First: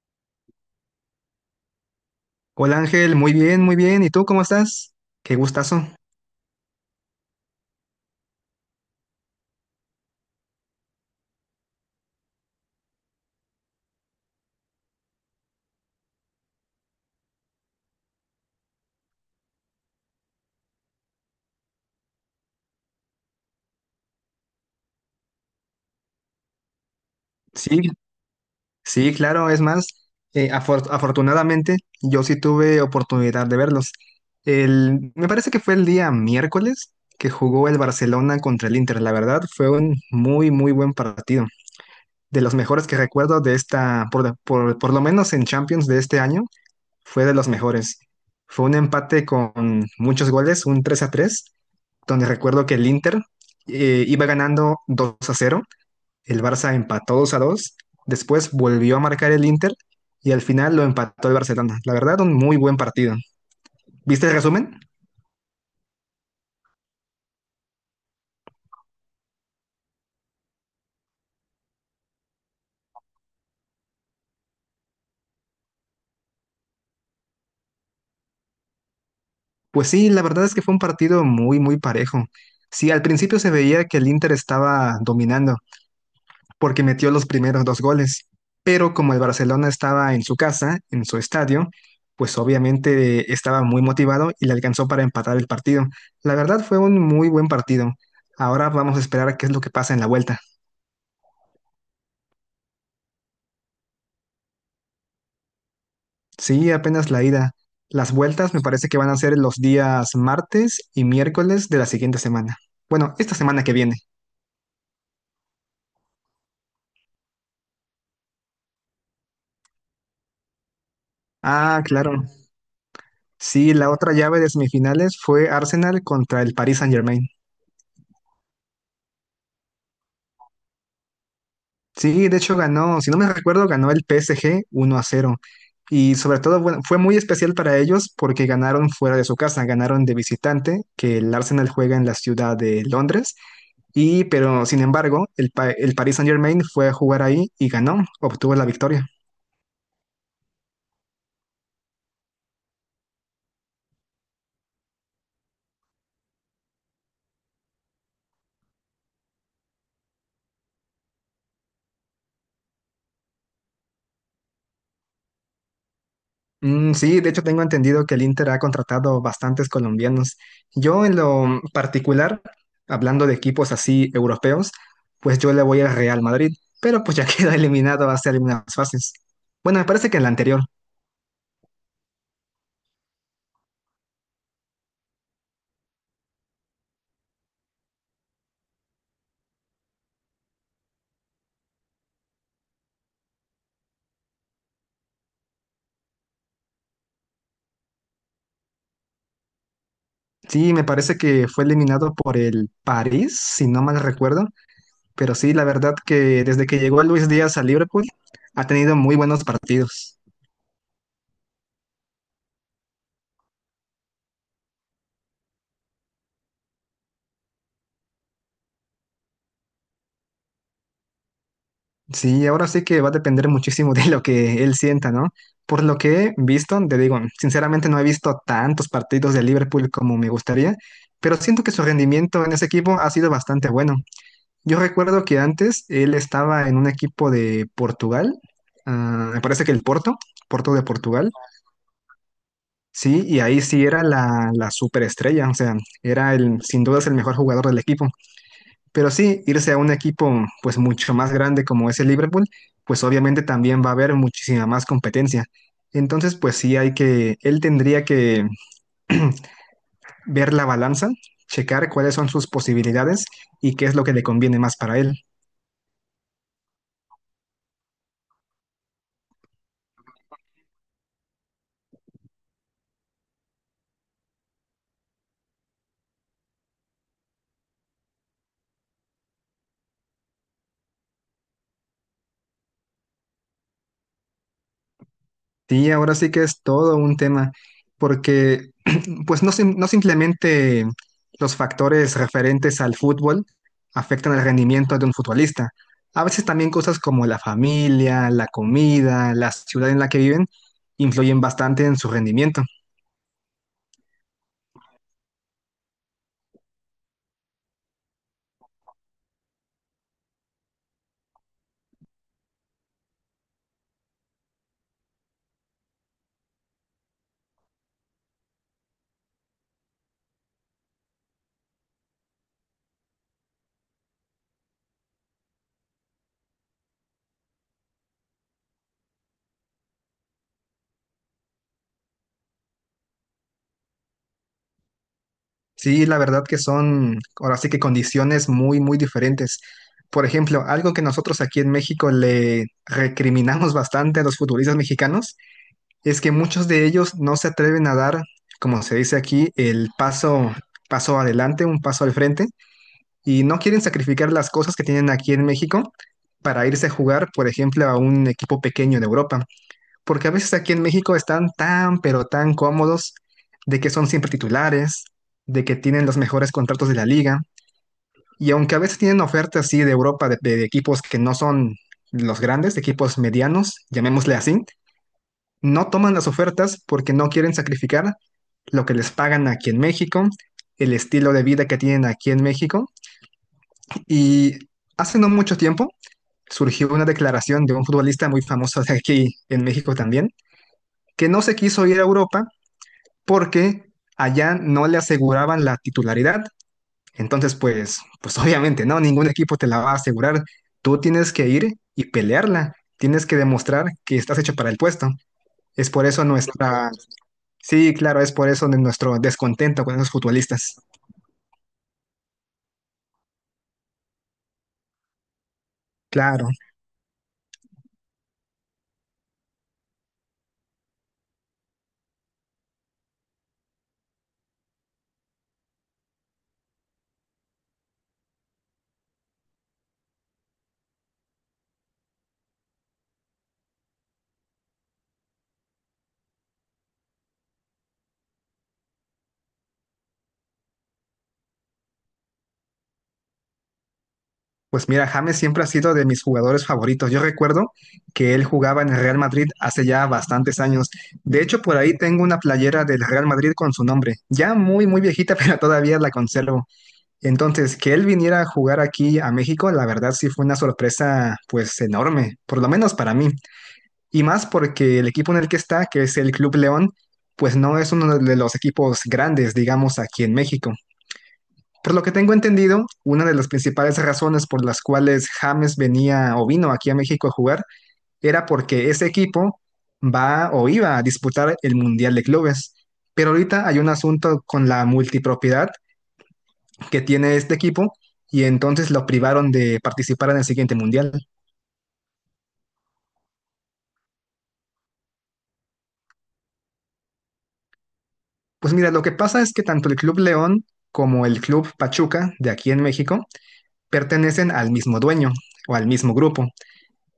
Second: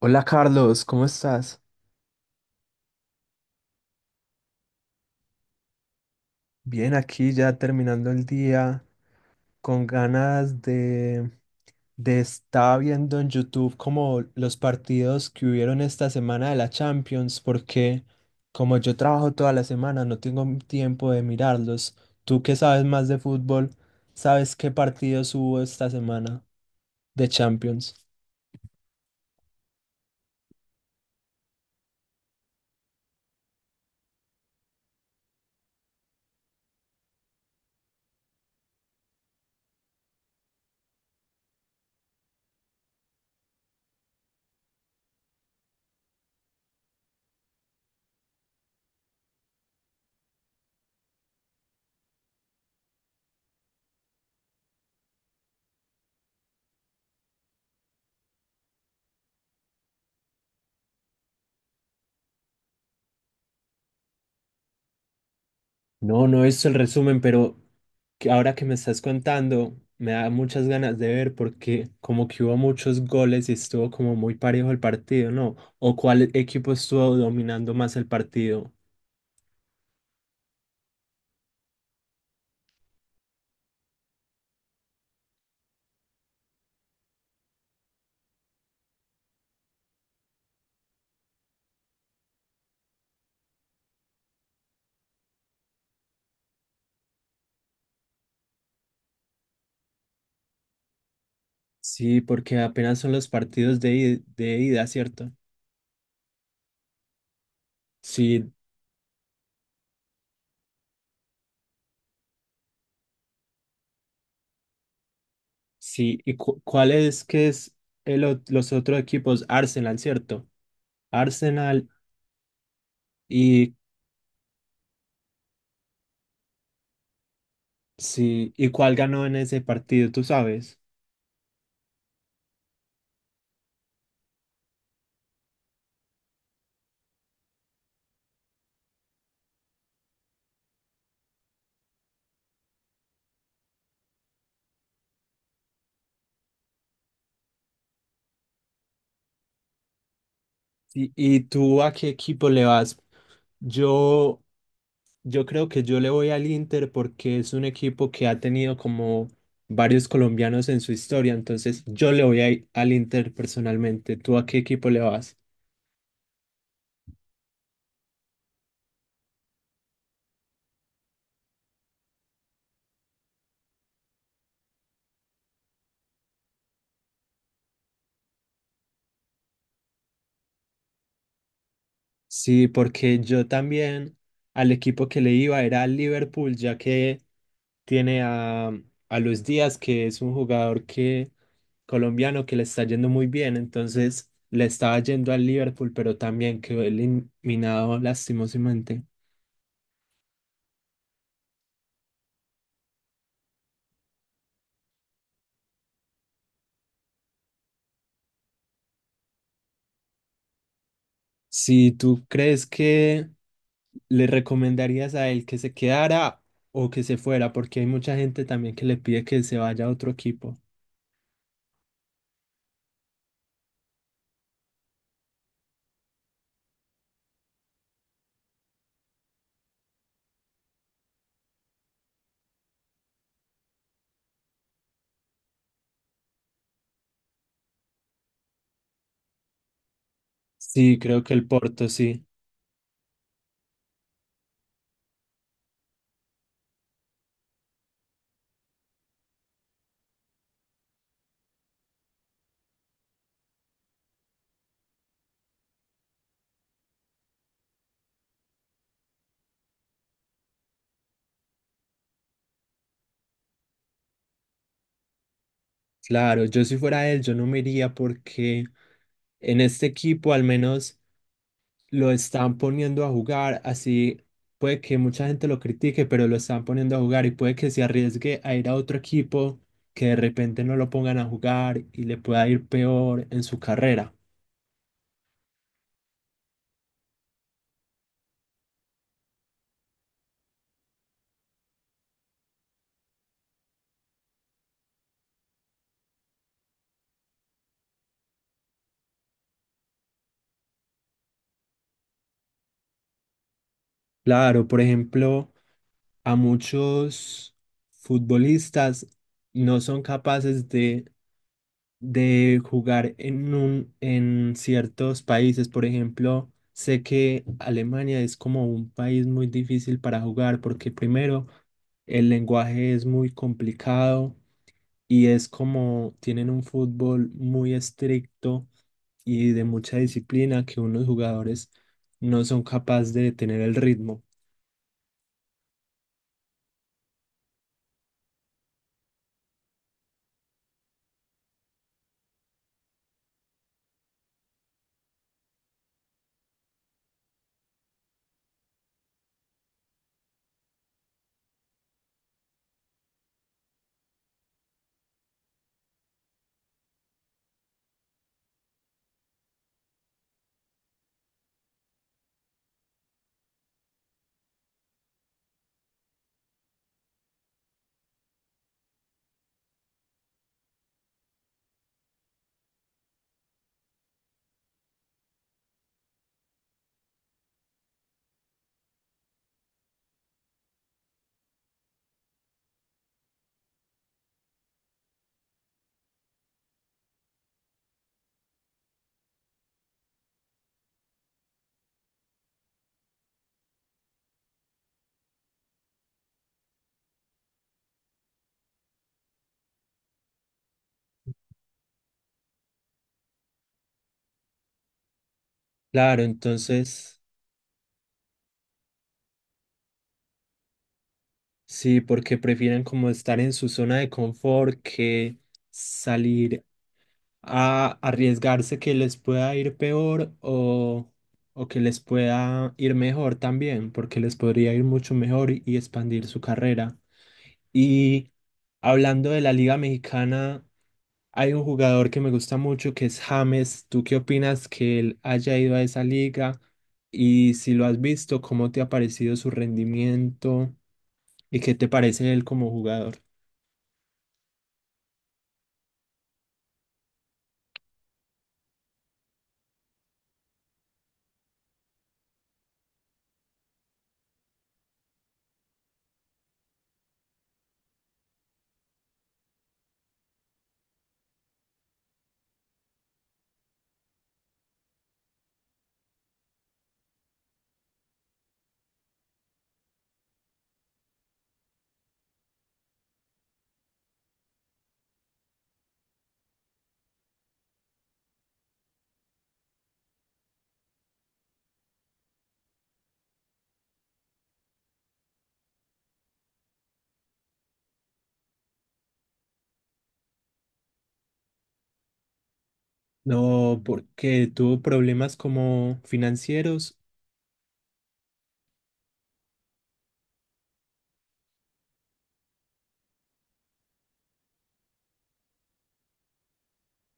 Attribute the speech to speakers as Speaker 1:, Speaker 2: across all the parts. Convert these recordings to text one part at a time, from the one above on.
Speaker 1: Hola Carlos, ¿cómo estás?
Speaker 2: Hola Ángel, muy bien, muy bien. ¿Y tú cómo estás? Qué gustazo.
Speaker 1: Bien, aquí ya terminando el día, con ganas de estar viendo en YouTube como los partidos que hubieron esta semana de la Champions, porque como yo trabajo toda la semana, no tengo tiempo de mirarlos. Tú que sabes más de fútbol, ¿sabes qué partidos hubo esta semana? De
Speaker 2: Sí,
Speaker 1: Champions.
Speaker 2: sí, claro, es más, afortunadamente yo sí tuve oportunidad de verlos. Me parece que fue el día miércoles que jugó el Barcelona contra el Inter. La verdad, fue un muy, muy buen partido. De los mejores que recuerdo de por lo menos en Champions de este año, fue de los mejores. Fue un empate con muchos goles, un 3-3, donde recuerdo que el Inter iba ganando 2-0, el Barça empató 2-2, después volvió a marcar el Inter y al final lo empató el Barcelona. La verdad, un muy buen partido. ¿Viste el resumen?
Speaker 1: No, no he visto el resumen, pero que ahora que me estás contando, me da muchas ganas de ver porque como que hubo muchos goles y estuvo como muy parejo el partido, ¿no? ¿O cuál equipo estuvo dominando más el partido?
Speaker 2: Pues sí, la verdad es que fue un partido muy, muy parejo. Sí, al principio se veía que el Inter estaba dominando, porque metió los primeros dos goles. Pero como el Barcelona estaba en su casa, en su estadio, pues obviamente estaba muy motivado y le alcanzó para empatar el partido. La verdad fue un muy buen partido. Ahora vamos a esperar a qué es lo que pasa en la vuelta.
Speaker 1: Sí, porque apenas son los partidos de, de ida, ¿cierto?
Speaker 2: Sí, apenas la ida. Las
Speaker 1: Sí.
Speaker 2: vueltas me parece que van a ser los días martes y miércoles de la siguiente semana. Bueno, esta semana que viene.
Speaker 1: Sí, ¿y cuál es que es el, los otros equipos? Arsenal, ¿cierto?
Speaker 2: Ah,
Speaker 1: Arsenal
Speaker 2: claro.
Speaker 1: y
Speaker 2: Sí, la otra llave de semifinales fue Arsenal contra el Paris Saint-Germain.
Speaker 1: sí, ¿y cuál ganó en ese partido, tú sabes?
Speaker 2: Sí, de hecho ganó, si no me recuerdo, ganó el PSG 1-0. Y sobre todo, bueno, fue muy especial para ellos porque ganaron fuera de su casa, ganaron de visitante, que el Arsenal juega en la ciudad de Londres. Y, pero sin embargo, el Paris Saint-Germain fue a jugar ahí y ganó, obtuvo la victoria.
Speaker 1: Y tú a qué equipo le vas? Yo yo creo que yo le voy al Inter porque es un equipo que ha tenido como varios colombianos en su historia, entonces yo le voy al Inter personalmente. ¿Tú a qué equipo le vas?
Speaker 2: Mm, sí, de hecho tengo entendido que el Inter ha contratado bastantes colombianos. Yo en lo particular, hablando de equipos así europeos, pues yo le voy al Real Madrid, pero pues ya queda eliminado hace algunas fases. Bueno, me parece que en la anterior.
Speaker 1: Sí, porque yo también al equipo que le iba era al Liverpool, ya que tiene a Luis Díaz, que es un jugador que colombiano que le está yendo muy bien, entonces le estaba yendo al Liverpool, pero también quedó eliminado lastimosamente.
Speaker 2: Sí, me parece que fue eliminado por el París, si no mal recuerdo. Pero sí, la verdad que desde que llegó Luis Díaz a Liverpool, ha tenido muy buenos partidos.
Speaker 1: Si tú crees que le recomendarías a él que se quedara o que se fuera, porque hay mucha gente también que le pide que se vaya a otro equipo.
Speaker 2: Sí, ahora sí que va a depender muchísimo de lo que él sienta, ¿no? Por lo que he visto, te digo, sinceramente no he visto tantos partidos de Liverpool como me gustaría, pero siento que su rendimiento en ese equipo ha sido bastante bueno. Yo recuerdo que antes él estaba en un equipo de Portugal, ah, me parece que el Porto, Porto de
Speaker 1: Sí, creo
Speaker 2: Portugal,
Speaker 1: que el Porto, sí.
Speaker 2: sí, y ahí sí era la superestrella, o sea, era sin duda es el mejor jugador del equipo. Pero sí, irse a un equipo pues mucho más grande como es el Liverpool, pues obviamente también va a haber muchísima más competencia. Entonces, pues sí hay que, él tendría que ver la balanza, checar cuáles son sus posibilidades y qué es lo que le conviene más para él.
Speaker 1: Claro, yo si fuera él, yo no me iría porque en este equipo al menos lo están poniendo a jugar, así puede que mucha gente lo critique, pero lo están poniendo a jugar y puede que se arriesgue a ir a otro equipo que de repente no lo pongan a jugar y le pueda ir peor en su carrera.
Speaker 2: Sí, ahora sí que es todo un tema, porque pues no, no simplemente los factores referentes al fútbol afectan el rendimiento de un futbolista. A veces también cosas como la familia, la comida, la ciudad en la que viven, influyen bastante en su rendimiento.
Speaker 1: Claro, por ejemplo, a muchos futbolistas no son capaces de jugar en un, en ciertos países. Por ejemplo, sé que Alemania es como un país muy difícil para jugar porque primero el lenguaje es muy complicado y es como tienen un fútbol muy estricto y de mucha disciplina que unos jugadores no son capaces de tener el ritmo.
Speaker 2: Sí, la verdad que son ahora sí que condiciones muy, muy diferentes. Por ejemplo, algo que nosotros aquí en México le recriminamos bastante a los futbolistas mexicanos. Es que muchos de ellos no se atreven a dar, como se dice aquí, el paso, paso adelante, un paso al frente, y no quieren sacrificar las cosas que tienen aquí en México para irse a jugar, por ejemplo, a un equipo pequeño de Europa, porque a veces aquí en México están tan, pero tan cómodos de que son siempre titulares, de que tienen los mejores contratos de la liga, y aunque a veces tienen ofertas así de Europa de equipos que no son los grandes, de equipos medianos, llamémosle así, no toman las ofertas porque no quieren sacrificar lo que les pagan aquí en México, el estilo de vida que tienen aquí en México. Y hace no mucho tiempo surgió una declaración de un futbolista muy famoso de aquí en México también, que no se quiso ir a Europa porque allá no le aseguraban la titularidad. Entonces, pues, pues obviamente, ¿no? Ningún equipo te la va a asegurar. Tú tienes que ir y pelearla. Tienes que demostrar que estás hecho para el puesto. Es por
Speaker 1: Claro,
Speaker 2: eso nuestra,
Speaker 1: entonces...
Speaker 2: sí, claro, es por eso de nuestro descontento con esos futbolistas.
Speaker 1: Sí, porque prefieren como estar en su zona de confort que
Speaker 2: Claro,
Speaker 1: salir a arriesgarse que les pueda ir peor o que les pueda ir mejor también, porque les podría ir mucho mejor y expandir su carrera. Y hablando de la Liga Mexicana, hay un jugador que me gusta mucho que es James. ¿Tú qué opinas que él haya ido a esa liga? Y si lo has visto, ¿cómo te ha parecido su rendimiento? ¿Y qué te parece él como jugador?
Speaker 2: pues mira, James siempre ha sido de mis jugadores favoritos. Yo recuerdo que él jugaba en el Real Madrid hace ya bastantes años. De hecho, por ahí tengo una playera del Real Madrid con su nombre, ya muy, muy viejita, pero todavía la conservo. Entonces, que él viniera a jugar aquí a México, la verdad sí fue una sorpresa, pues enorme, por lo menos para mí. Y más porque el equipo en el que está, que es el Club León, pues no es uno de los equipos grandes, digamos, aquí en México. Por lo que tengo entendido, una de las principales razones por las cuales James venía o vino aquí a México a jugar era porque ese equipo va o iba a disputar el Mundial de Clubes. Pero ahorita hay un asunto con la multipropiedad que tiene este equipo y entonces lo privaron de participar en el siguiente Mundial.
Speaker 1: No, porque tuvo problemas como financieros.
Speaker 2: Pues mira, lo que pasa es que tanto el Club León como el Club Pachuca de aquí en México pertenecen al mismo dueño o al mismo grupo.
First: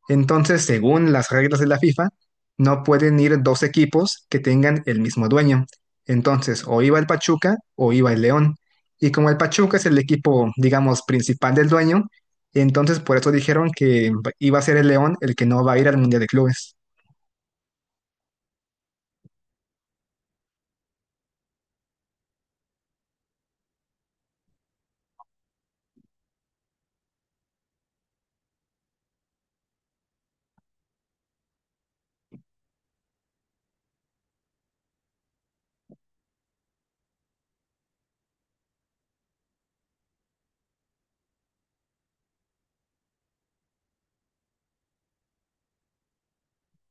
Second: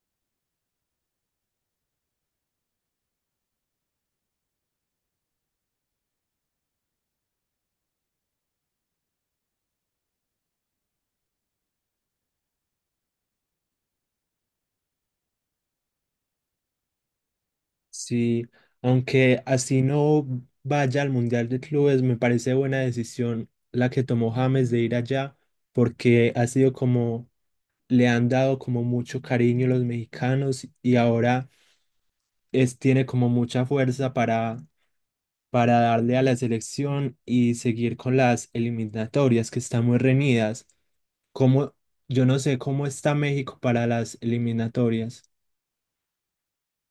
Speaker 2: Entonces, según las reglas de la FIFA, no pueden ir dos equipos que tengan el mismo dueño. Entonces, o iba el Pachuca o iba el León. Y como el Pachuca es el equipo, digamos, principal del dueño, entonces por eso dijeron que iba a ser el León el que no va a ir al Mundial de Clubes.
Speaker 1: Sí, aunque así no vaya al Mundial de Clubes, me parece buena decisión la que tomó James de ir allá, porque ha sido como, le han dado como mucho cariño los mexicanos y ahora es, tiene como mucha fuerza para darle a la selección y seguir con las eliminatorias que están muy reñidas. Como, yo no sé cómo está México para las eliminatorias.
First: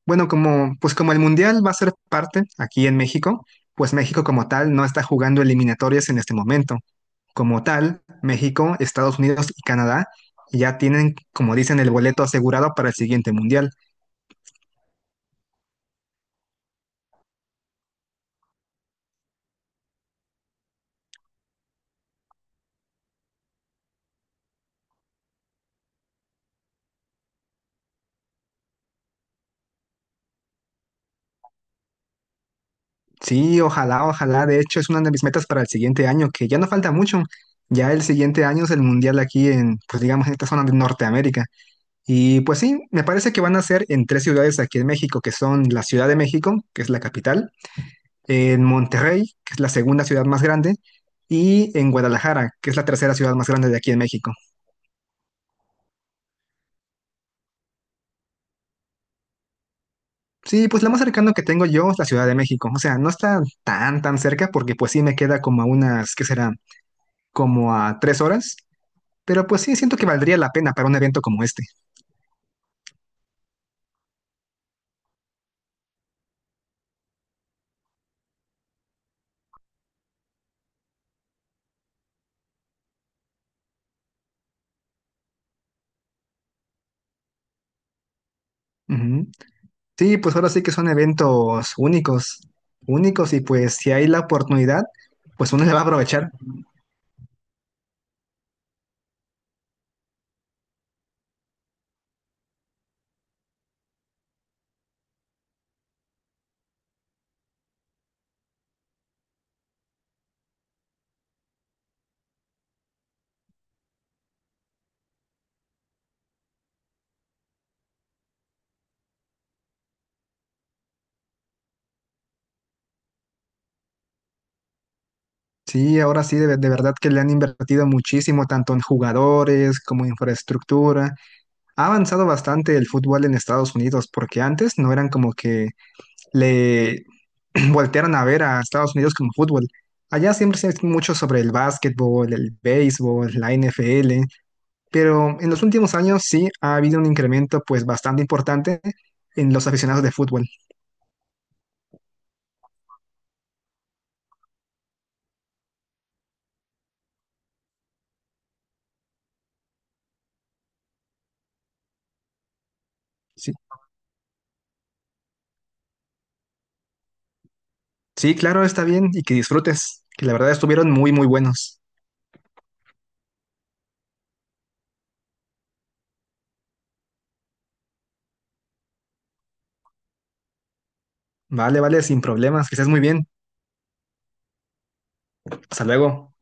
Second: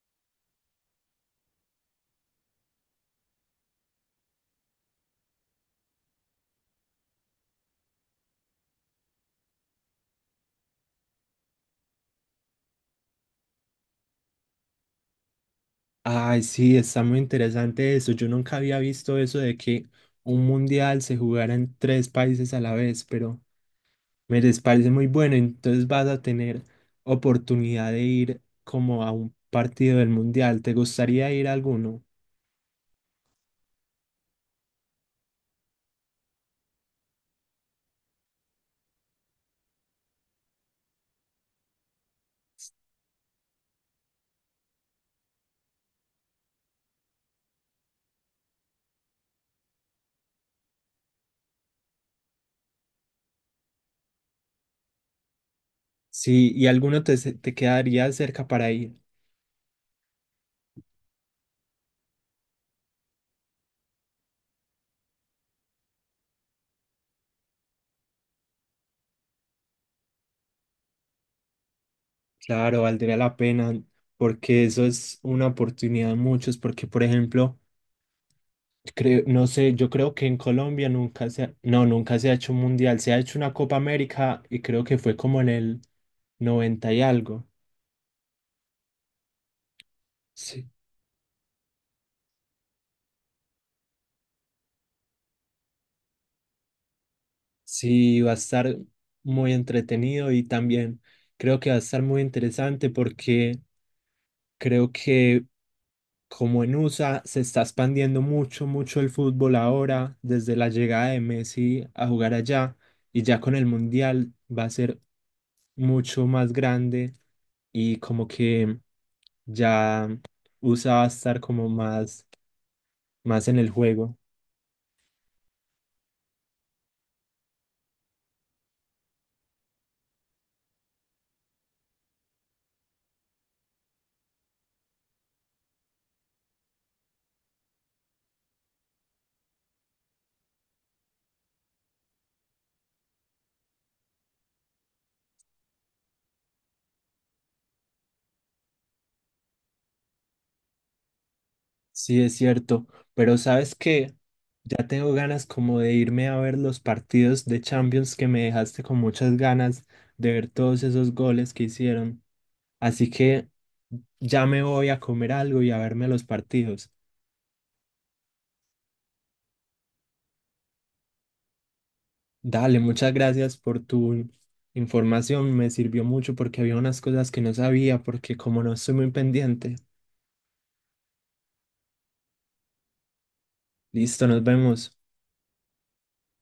Speaker 2: Bueno, como, pues como el Mundial va a ser parte aquí en México, pues México como tal no está jugando eliminatorias en este momento. Como tal, México, Estados Unidos y Canadá ya tienen, como dicen, el boleto asegurado para el siguiente mundial.
Speaker 1: Ay, sí, está muy interesante eso. Yo nunca había visto eso de que un mundial se jugara en tres países a la vez, pero me les parece muy bueno. Entonces vas a tener oportunidad de ir como a un partido del mundial. ¿Te gustaría ir a alguno?
Speaker 2: Sí, ojalá, ojalá. De hecho, es una de mis metas para el siguiente año, que ya no falta mucho. Ya el siguiente año es el mundial aquí en, pues digamos, en esta zona de Norteamérica. Y pues sí, me parece que van a ser en tres ciudades aquí en México, que son la Ciudad de México, que es la capital, en Monterrey, que es la segunda ciudad más grande, y en Guadalajara, que es la tercera ciudad más grande de aquí en México.
Speaker 1: Sí, y alguno te, te quedaría cerca para ir.
Speaker 2: Sí, pues lo más cercano que tengo yo es la Ciudad de México. O sea, no está tan, tan cerca porque pues sí me queda como a unas, ¿qué será? Como a tres horas. Pero pues sí, siento que valdría la pena para un evento como este.
Speaker 1: Claro, valdría la pena porque eso es una oportunidad de muchos, porque por ejemplo... Creo, no sé, yo creo que en Colombia nunca se ha, no, nunca se ha hecho un mundial, se ha hecho una Copa América y creo que fue como en el noventa y algo.
Speaker 2: Ujú. Sí, pues ahora sí
Speaker 1: Sí,
Speaker 2: que son eventos únicos, únicos y pues si hay la oportunidad, pues uno le va a aprovechar.
Speaker 1: sí, va a estar muy entretenido y también creo que va a estar muy interesante porque creo que como en USA se está expandiendo mucho, mucho el fútbol ahora, desde la llegada de Messi a jugar allá y ya con el mundial va a ser mucho más grande y como que ya usaba estar como más, más en el juego.
Speaker 2: Sí, ahora sí, de verdad que le han invertido muchísimo, tanto en jugadores como infraestructura. Ha avanzado bastante el fútbol en Estados Unidos porque antes no eran como que le voltearon a ver a Estados Unidos como fútbol. Allá siempre se ha mucho sobre el básquetbol, el béisbol, la NFL, pero en los últimos años sí ha habido un incremento pues bastante importante en los aficionados de fútbol.
Speaker 1: Sí, es cierto, pero sabes que ya tengo ganas como de irme a ver los partidos de Champions que me dejaste con muchas ganas de ver todos esos goles que hicieron. Así que
Speaker 2: Sí,
Speaker 1: ya me voy a comer algo y a verme los partidos.
Speaker 2: sí, claro, está bien y que disfrutes, que la verdad estuvieron muy, muy buenos.
Speaker 1: Dale, muchas gracias por tu información, me sirvió mucho porque había unas cosas que no sabía porque como no estoy muy pendiente.
Speaker 2: Vale, vale, sin problemas, que estés muy bien.
Speaker 1: Listo, nos vemos.
Speaker 2: Hasta luego.